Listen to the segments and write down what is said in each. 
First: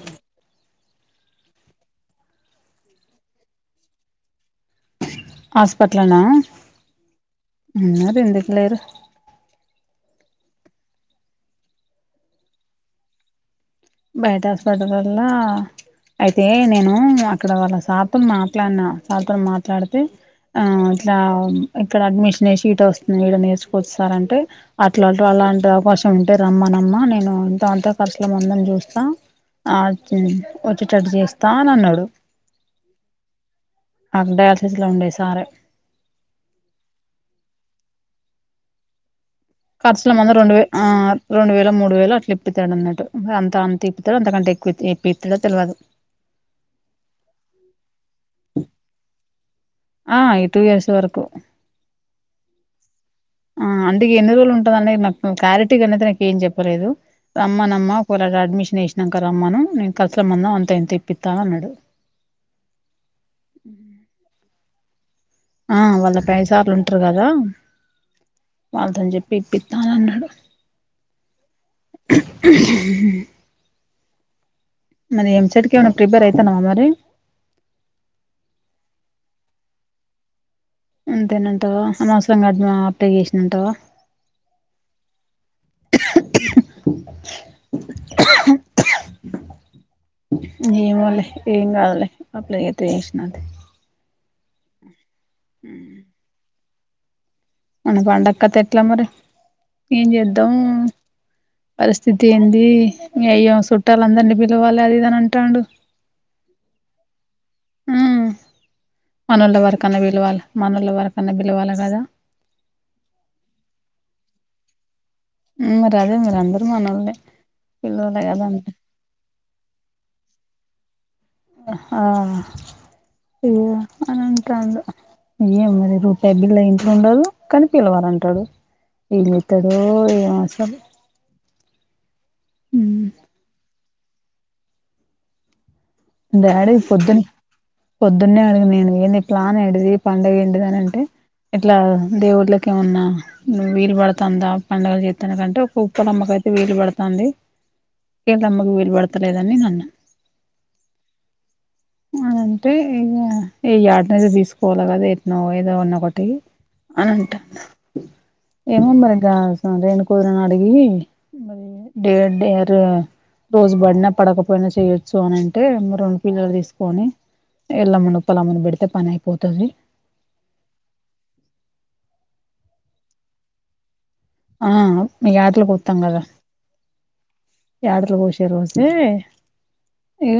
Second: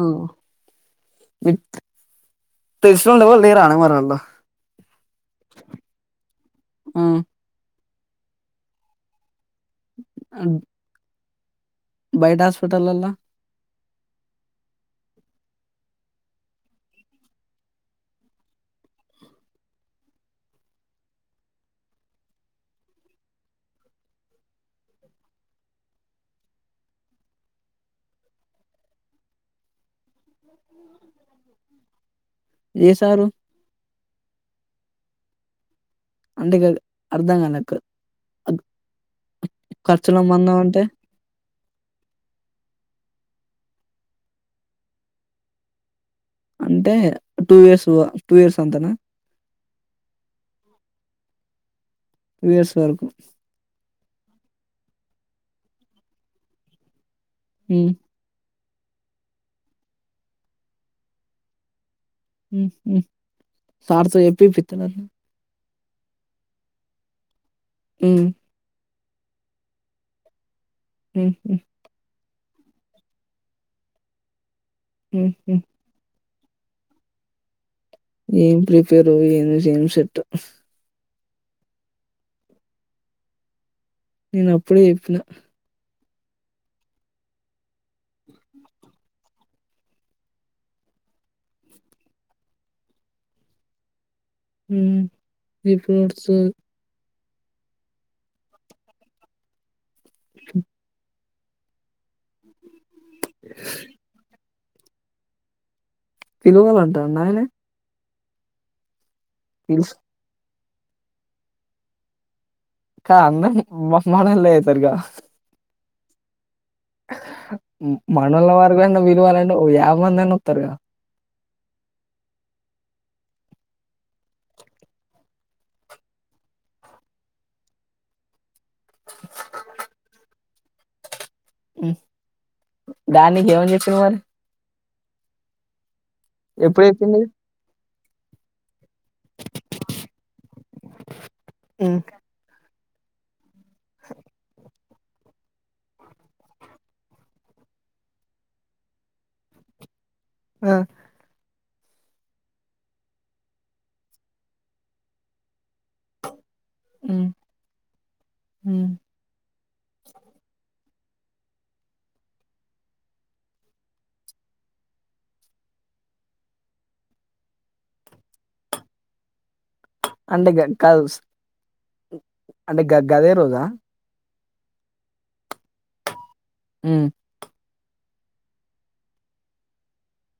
ఓ వి తెలిచండ పో న రాన మరంట హాస్పిటనా ఎందుకు లేరు అవును బయట హాస్పిటల్ అలా బయటస్పటారులా అయితే నేను అక్కడ వాళ్ళ సాాతలు మాట్లాడిన సాతలు మాట్లాడితే ఆ ఇట్లా ఇక్కడ అడ్మిషన్ వేసి ఈట వస్తుంది ఈడ నేర్చుకొస్తార అంటే అట్లాంటి వాళ్ళ ఇలాంటి అవకాశం ఉంటే రమ్మనమ్మా నేను ఎంత అంత ఖచులు మందని చూస్తాను ఆ ఒచ్చటటు చేస్తా అని అన్నాడు ఏ సారు? అక్కడ అలసస్లో ఉండేయి సార్ే అంటేగా అర్ధం కనక్క ఖర్చుల మంద రెండు వే ఆ రెండుేల మూడు వేలు అట్లా ఇప్పతాడు అన్నట్టు తాను తిప్పుతారు అంతకంటే ఎక్కు ఎప్పిస్తాడో తెలియదు అంటే టూ ఇయర్స్ టూ ఇయర్స్ అంతనా ఆ ఈ టూ ఇయర్స్ వరకు టూ ఇయర్స్ వరకు ఆ అంటకి ఎన్ని రోజులు ఉంటా క్లారిటీ అ నా ఏం చెప్పలేదు అమ్మమ్ అష వేసినాక ర అమ్మను నేను కలిసలమన్నా అంత ఎంత ఇప్పిస్తాను అన్నాడు సార్స ఏప్పపీ ఫిన ఆ వాళ్ళ పదిసార్లు ఉంటారు కదా ఏ పంతని చెప్పి ఇప్పిస్తాను అన్నాడు మ్ హు మరి ఎంచెట్ కి ఎమన్నా ప్రిపేర్ అయితనావా మరి? ఏం ప్రిపేరో ఏమి ఏం సెట్టో? అంతేనంటావ అనవసరంగా అద్మ్ అప్లై చేసినంటావ? నేను అప్పుడికి చెప్నా? ఏ మోలే ఏం కాదులే అప్లై చేత్తే చేసినాలే? ఉమ్ ఈ ఫ్రూట్సు మన పండక్క కథ ఎట్లా మరి ఏం చేద్దాం? పరిస్థితి ఏంది మీ అయ్య చుట్టాల అందరినీ పిలవాలి అది ఇదిని అంటాండు. పిలువాలంటాండ ఆయనే పిలుస్ మనోల్లవరకన్నా పిలవాలే మనలవరకన్నా బిలవాలే కదా? కా అన్న మొ మొనోళ్ళే అయితారుగా? మ్ అరే మది అందర్ మ్ అంటే మనోల్లవరకన్నా విలువాలంటే ఒక యాభ మంది అన్నా వత్తారు గా? ఆ ఏ అని అంటాండు. ఏమో మరి రూపాయి బిల్ల ఇంట్లో ఉండదు కానిపిలవాలంటాడు? ఏం చేత్తాడో ఏమో అసలు. మ్ మ్మ్ దానికి ఏవర్ చెప్పిర్రు మరి? డాడీ ఎప్పుడు పొద్దున్ చెప్పింది పొద్దున్నే అడిగిన నేను ఏంది ఇట్లా ప్లాన్ ఏటిది పండగ ఏంటిది అని అంటే ఇట్లా ఉమ్, దేవుళ్ళ కేమన్నా నువ్వు వీలు పడతాందా? పండుగ చేత్తన్నారు అంటే ఒక ఉప్పలమ్మక అయితే వీలు పడతాంది. కేంట్లమ్మకు వీల్ పడతలేదన్ని నన్న ఆ అంటే ఇక ఏ యార్డ్ నో తీసుకోవాల కదా ఎట్నో ఏదో ఉన్న ఒకటి అని ఉమ్, అంటా ఉమ్. ఏమో మరిగ రేణు కూతుర్ను అడిగి మరి డే డేర్రు రోజు బడిన పడకపోయినా చేయ్యొచ్చు అని అంటే మరెండు పిల్లలు తీసుకొని ఎల్లమును ఉప్పలమ్మను పెడితే పని అయిపోతది అంటే గ గదోస్ అంటే గ గదే రోజా ఆ మీ యాట్లకు వత్తాం కదా? ఉమ్ యాగట్లు కోషి రోజే ఇక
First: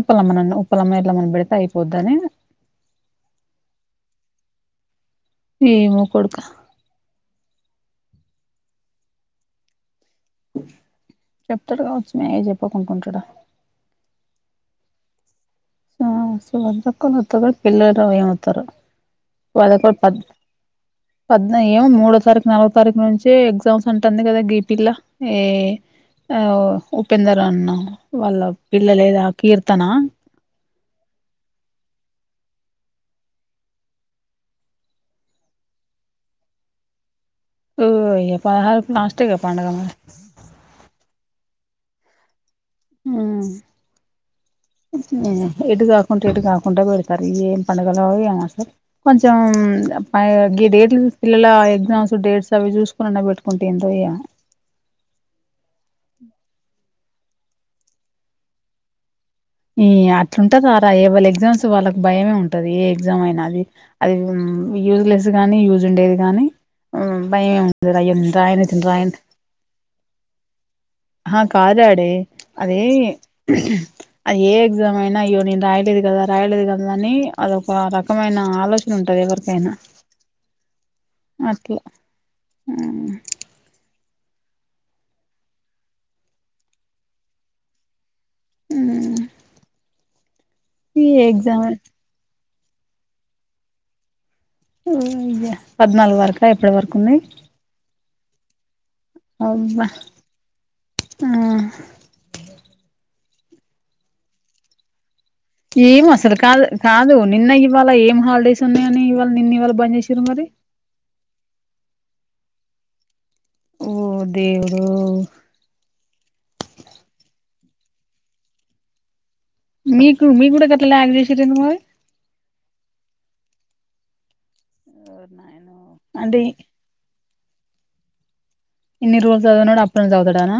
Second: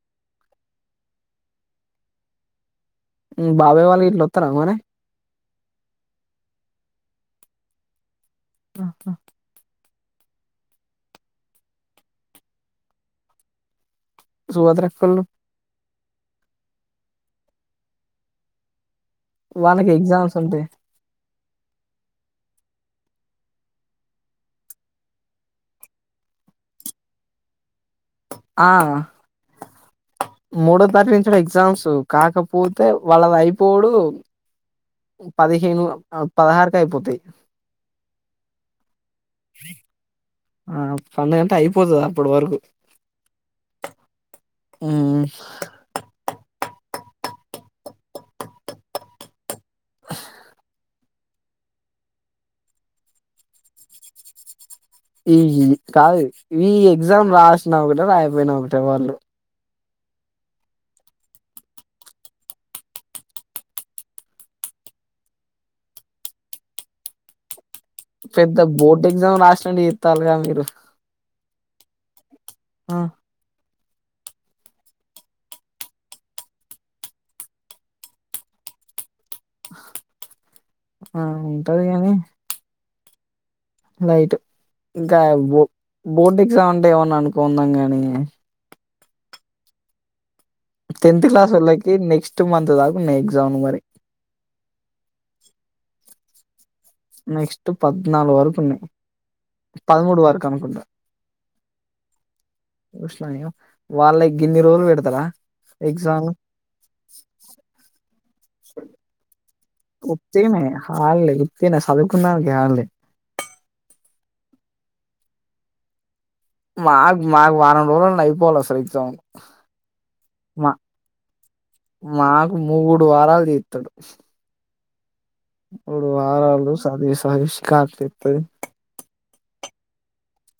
ఉప్పలమ్మనన్న ఉప్పలమ్మ ఎల్లమను బెడిత అయిపోద్దని బాబయ్ వాళ్ళకి గిట్ల వత్తారామరి? ఏమో కొడుక పా ప ప్ చెప్తాడు కావచ్చు మేయ్ చెప్పకుంకుంటడా? సుభద్రక్కోళ్ళు ఆ కొడ్ని పట్కోనొత్తారో పిల్లరో ఏమవుతారో? వాళ్ళకి ఎగ్జామ్స్ ఉంటాయ్. పద్మ్ ఏ మూడో తారీఖు నాలగో తారీఖు నుంచే ఎగ్జామ్స్ అంటంది కదా గీపిల్లా ఏ ఆ ఉపేందర అన్న వాళ్ళ ఆ పిల్ల లేదా కీర్తన మూడో తారీఖునుంచే ఎగ్జామ్స్ కాకపోతే వాళ్ళది అయిపోవుడు పదిహేను పదహారుకైపోతాయ్ ఓయ్ పదహారు లాస్ట్ గ పండుగ మరి పండగంతా అయిపోతది అప్పడి వరకు ఉమ్, ఎటు కాకుంట ఇటుకాకుంట పరు సర ఏం పండుగల సార్ కొంచెంపై డేట్లూ పిల్లలా ఎగ్జామ్స్ డేట్స్ అవి చూసుకునిన్నా పెట్టుకుంటా ఎంతోయ ఈ కాదు ఈ ఎగ్జామ్ రాసిన ఒకటే రాయిపోయినా ఒకటే వాళ్ళు ఈ అట్లుంటది రా ఎవలు ఎగ్జామ్స్ వాళ్ళకి భయమే ఉంటది ఏ ఎగ్జామ్ అయినా అది అది యూజ్లెస్ గానీ యూజ్ ఉండేవి గాని ఉ భయ ఇ ఈ పెద్ద నింద్రయన్ బోర్డ్ నింద్రయన్ ఎగ్జామ్ రాసినట్టు చెప్తారుగా మీరు కాదు డాడీ అది ఆ, అది ఏ ఎగ్జామ్ అయినా అయ్యో నేను రాయలేదు కదా రాయలేదు కదా అని అదో ఒక రకమైన ఆలోచన ఉంటది ఎవరికి కైనా ఆ, అట్లా ఉంటది కానీ లైట్ ఇంకా బో బోటిక్స్ అ అంటే ఏమన్నా అనుకుందాం ని ఉమ్ టెన్త్ క్లాస్ వాళ్కి నెక్స్ట్ మంత్ దాకా ఎక్జా మరి అ పద్నాలుగు వరకు ఎప్పటి వరకు ఉన్నాయి నాలుగు వరకు ఉన్నాయి పదమూడు వరకు అనుకుంటా [unintelligible] వాళ్ళ గిన్ని రోజులు పెడతారా ఏం ఎగ్జామ్ అసలు కాదు కాదు నిన్న ఇవాళ ఏం హాలిడేస్ ఉన్నాయని ఇవాళ నిన్ను ఇవాళ బంద్ చేసారు మరి హళ్లే గునా చదువుకున్నానికి హడలే ఓ దేవుడో మాకు మాకు వారండు రోజలు అయిపోవాల అస్సలు ఎక్సమ్ మీకు మీకు కూడా మా గట్లా లాగ్ చేసిరు ఎందుకు మరి మాకు మూడు వారాలు ట్టడు అ అడు వారాలుడు సది సధీషికార్తితుది ఇన్ని రోజలు చదువుడు అప్పుడు చదువుతడారా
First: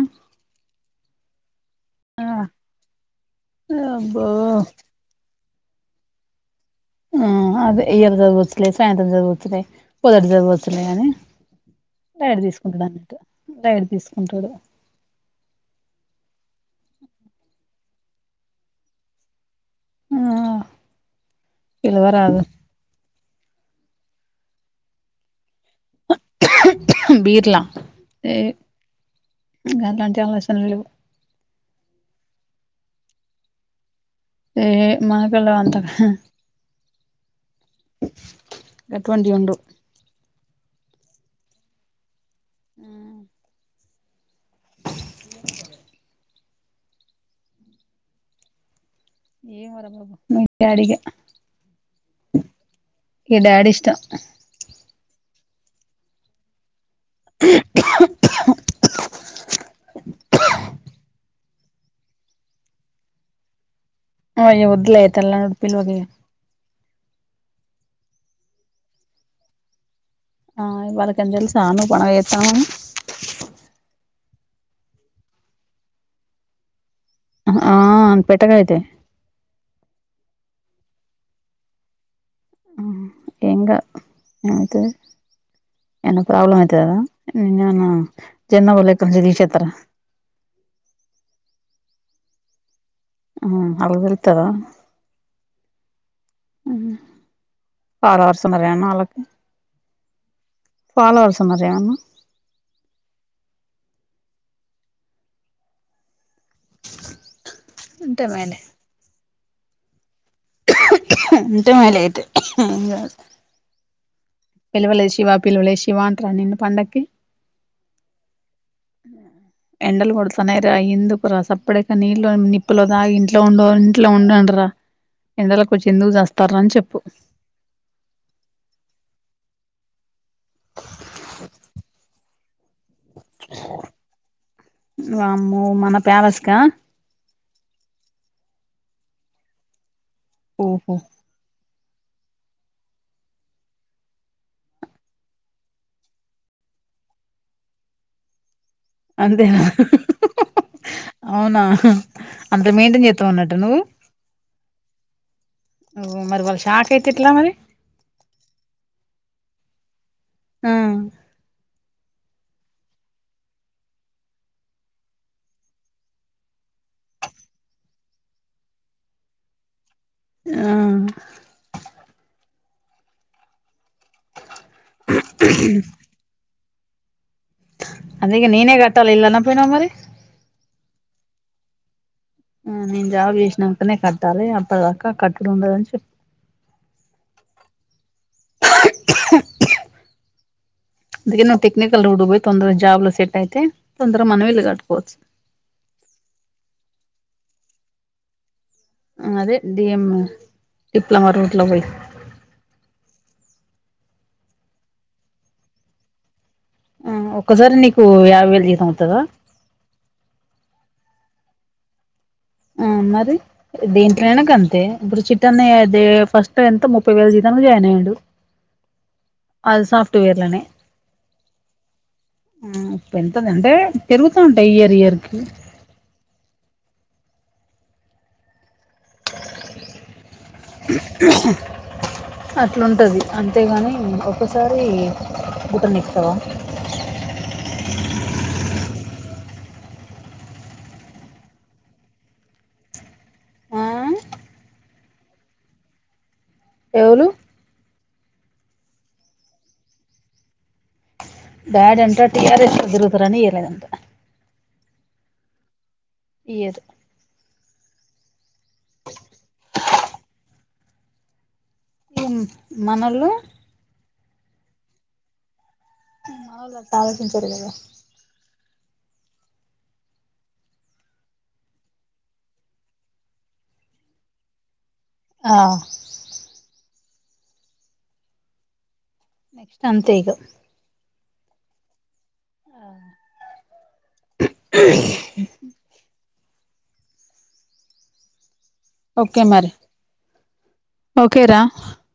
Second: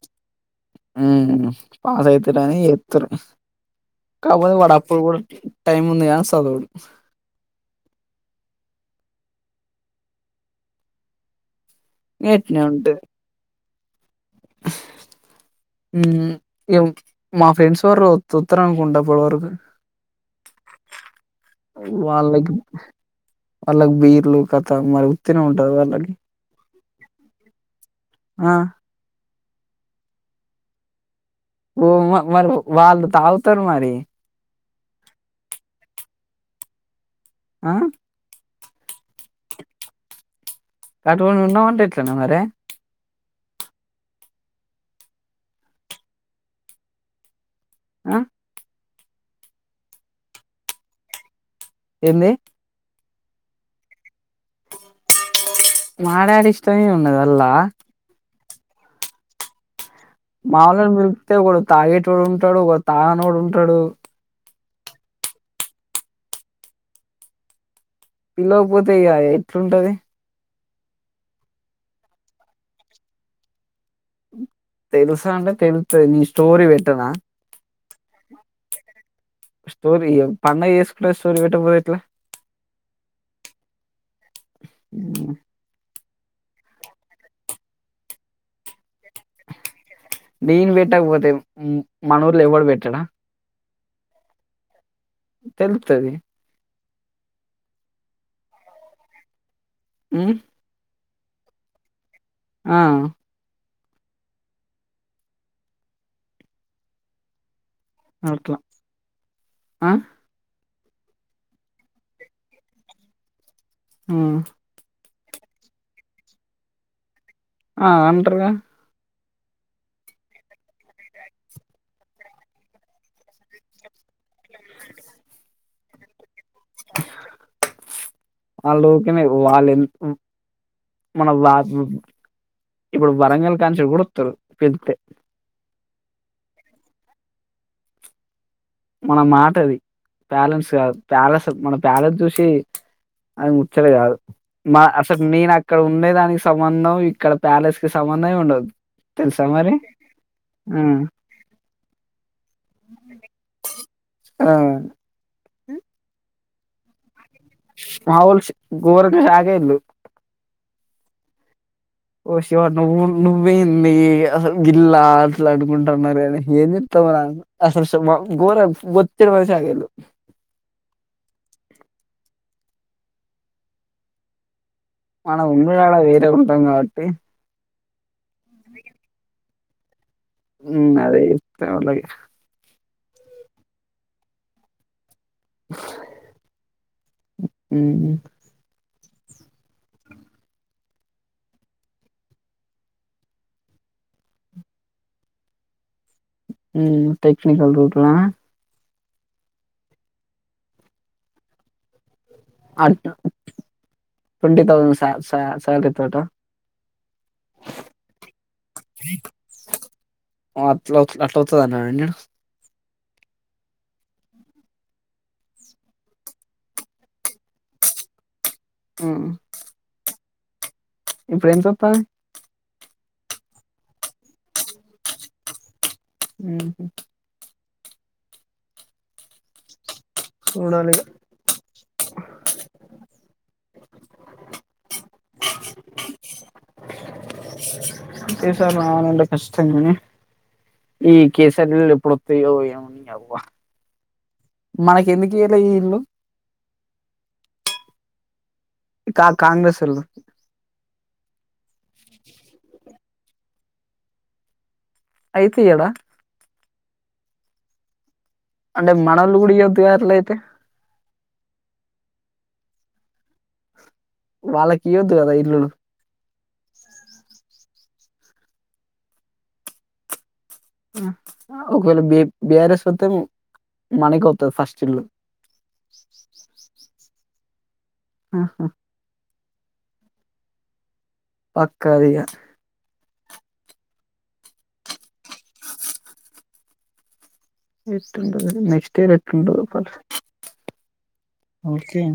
ఉ పాస్ అయితుర అని ఎతుారు అబ్బో కాపోతే వాడ అప్పుడు కూడా టైంది న్ సాదవుడదు ఆ అది ఇయరు చదువొచ్చులే సాయంత్ర చదువొచ్చులే పోదటి చదవొచ్చులే అనీ రైడ్ తీసుకుంటాడు అన్నట్టు రైడ్ మ్ మా ఫ్రెండ్స్ త్తరం తుతారు పోలవకు ఆ పిలవరాదు వాళ్లకి అలగ బీర్లు కథ మరి ఉతేనే ఉంట బీర్లా ఆ ఇంకా అలాంటి ఆలోచన లేవు ఓ మరి వాళ్ళు తాగుతారు మరి ఏ మనకళ అంత ఆ అటువంటి ఉండు కాటువడి ఉన్నా ఉంటా ఇట్నే మరి ఆ [inaudible] ఆ ఏం వరా బాబు మ అడిగా ఏంది మి డాడీ ఇష్ట మాడాడిష్టమే ఉండదల్లా మాముూలుని మిలిపితే ఒకడు తాగేటోడు ఉంటాడు ఒక తాగనోడు ఉంటాడు ఓ అయ్యా వద్దులే తెలని పిల్వకపోతే ఇగ ఎట్లుంటది. ఆ వాళ్ళక్ ఏమన్న తెల్సా ను పండగ చేత్తాన్నవని తెలుసా అంటే తెలుత్తది నీ స్టోరీ పె ఆ పెట్టకైతే స్టోరీ పండగ చేస్కుంటే స్టోరి పెట్టబుద్ అయితది. ఏం కాద్ ఏం అయితది. హ్మ్. ఏమన్న ప్రాబ్లమ్ అయితదనా [unintelligible] నేన్ పెట్టకపోతే మన ఊర్లో ఎవ్వడు పెట్టడా మ్ ఆళ్ళు పిల్తరా తెలుత్తది. ఫాలోవర్స్ ఉన్నరా ఏమన్న ఆళ్ళకి మ్ ఫాలోవర్స్ ఉన్నరా ఏమన్న ఆ ఉంటే అట్లా. ఏమైంది ఆ ఉంటే [unintelligible] మ్మ్ శివా పిలవలే శివాన్ నిన్ను పండకి ఆ అంటర్గా అ ఎండలు కొడుతాన్నయిరా ఎందుకురా సప్పడకా నీళ్ళో నిప్పులో దాగి ఇంట్లో ఉండు ఇంట్లో ఉండ రా ఎండలకొచ్చి ఎందుక్ స వాళ్ లోకనే వాళ్ళె మన వాసు ఇప్పుడు వరంగల్ కాంచి గుడత్తరు పిళ్తే ప్యాలస్క మన మాటది ప్యాలెంట్స్ ఓహో కాదు ప్యాలట్ మన ప్యాలస్ చూసి అది ముచ్చట కాదు మా అసల్ నేన్ అక్కడ ఉండే దానికి సంబంధం ఇక్కడ ప్యాలెస్కి సం బంధమే ఉండదు అంతే తెలుసా మరి? ఆ! అవునా అంత మెయింటెన్ చేత్తవన్నట్ట నువు. ఆ! మ్ మరి నాకైతే మావోల్ గోరంగా [inaudible] ఆ ఓ శివా నువ్వు నువైన్ది అసలు గిల్లా అట్లా అనుకుంటున్నారని ఏం జే అసలు [inaudible] గోరం బొచ్చెడు మనిషి ఆగిళ్లు ఆ మనం ఉండుడ్ ఆడ వేరే ఉంటం కాబట్టి అదే నేనే ఇగ కట్టాలె ఇల్లు అనక్ పోయినవ్ మరి మ్ అదే ఇస్త [unintelligible] ఆ నేన్ జాబ్ చేసినంకనే కట్టాలె అప్పటిదాకా కట్టుడు ఉండదని చెప్ మ్ టెక్నికల్ రూటుకు పోయి తొందర జాబ్లో సెట్ అయితే తొందర మనం కట్టుకోవచ్చు. మ్ టెక్నిికల్ రూట్లా అదే డిఎమ్ డిప్లొమా రూట్లో పోయి అంట ట్వంటి థౌసండ్ సా సా సాలరీతోట ఆ ఒక్కసారే నీకు యాభై వేల జీతం వత్తదా చౌతదన్ అనన్య ఆ మరి దేంట్లనైనా గంతే ఇప్పుడు చిట్టాన్నయ్య దే ఫస్ట్ ఎంత ముప్పై వేల జితన్ జాయిన్ ఆఇండు ఉమ్, అది సాఫట్ వేర్లనే ఇప్పుడు ఏంతోతంది పెంతుందంటే తెరుగుతుంటయ్ ఇయర్ ఇయర్కి మ్ హు చూడాలి అట్లుంటది అంతేగాని ఒకసారి బుట్టనిప్తావా అవునండి కష్టం గని ఈ కేసరి ఇప్పుడోత్తయో ఏమో ని అవ్వ ఆ మనకి ఎందుకు ఇయ్యాలే ఈ ఇల్లు ఎవులు కా కాంగ్రెస్ సొళ్ళు డ్యాడంట టి ఆర్ స్ కు తిరుగుతాడు అని ఇయ్యాలేదంట అయితే ఇయ్యడా ఇయ్యారు అంటే మనోళ్లు కూడా ఇయ్యొద్దు గా అట్లయితే హు మనోళ్లు వాళ్ళకి ఇయ్వద్దు కదా ఇల్లులు మనోళ్ళు అట్లా ఆలోచించరు కదా ఒకవేళ బి బిఆర్ఎస్ వస్తే మనకే వతది ఫస్ట్ ఇల్లు ఆ ఆహా నెక్స్ట్ అంతేఇగ పక్క అది ఇగ ఎట్లుంటదో నేక్ క్ట్ ఇయర్ ఓకే ఎట్లుంటదో మరి పట్ ఓకే రా ఒకే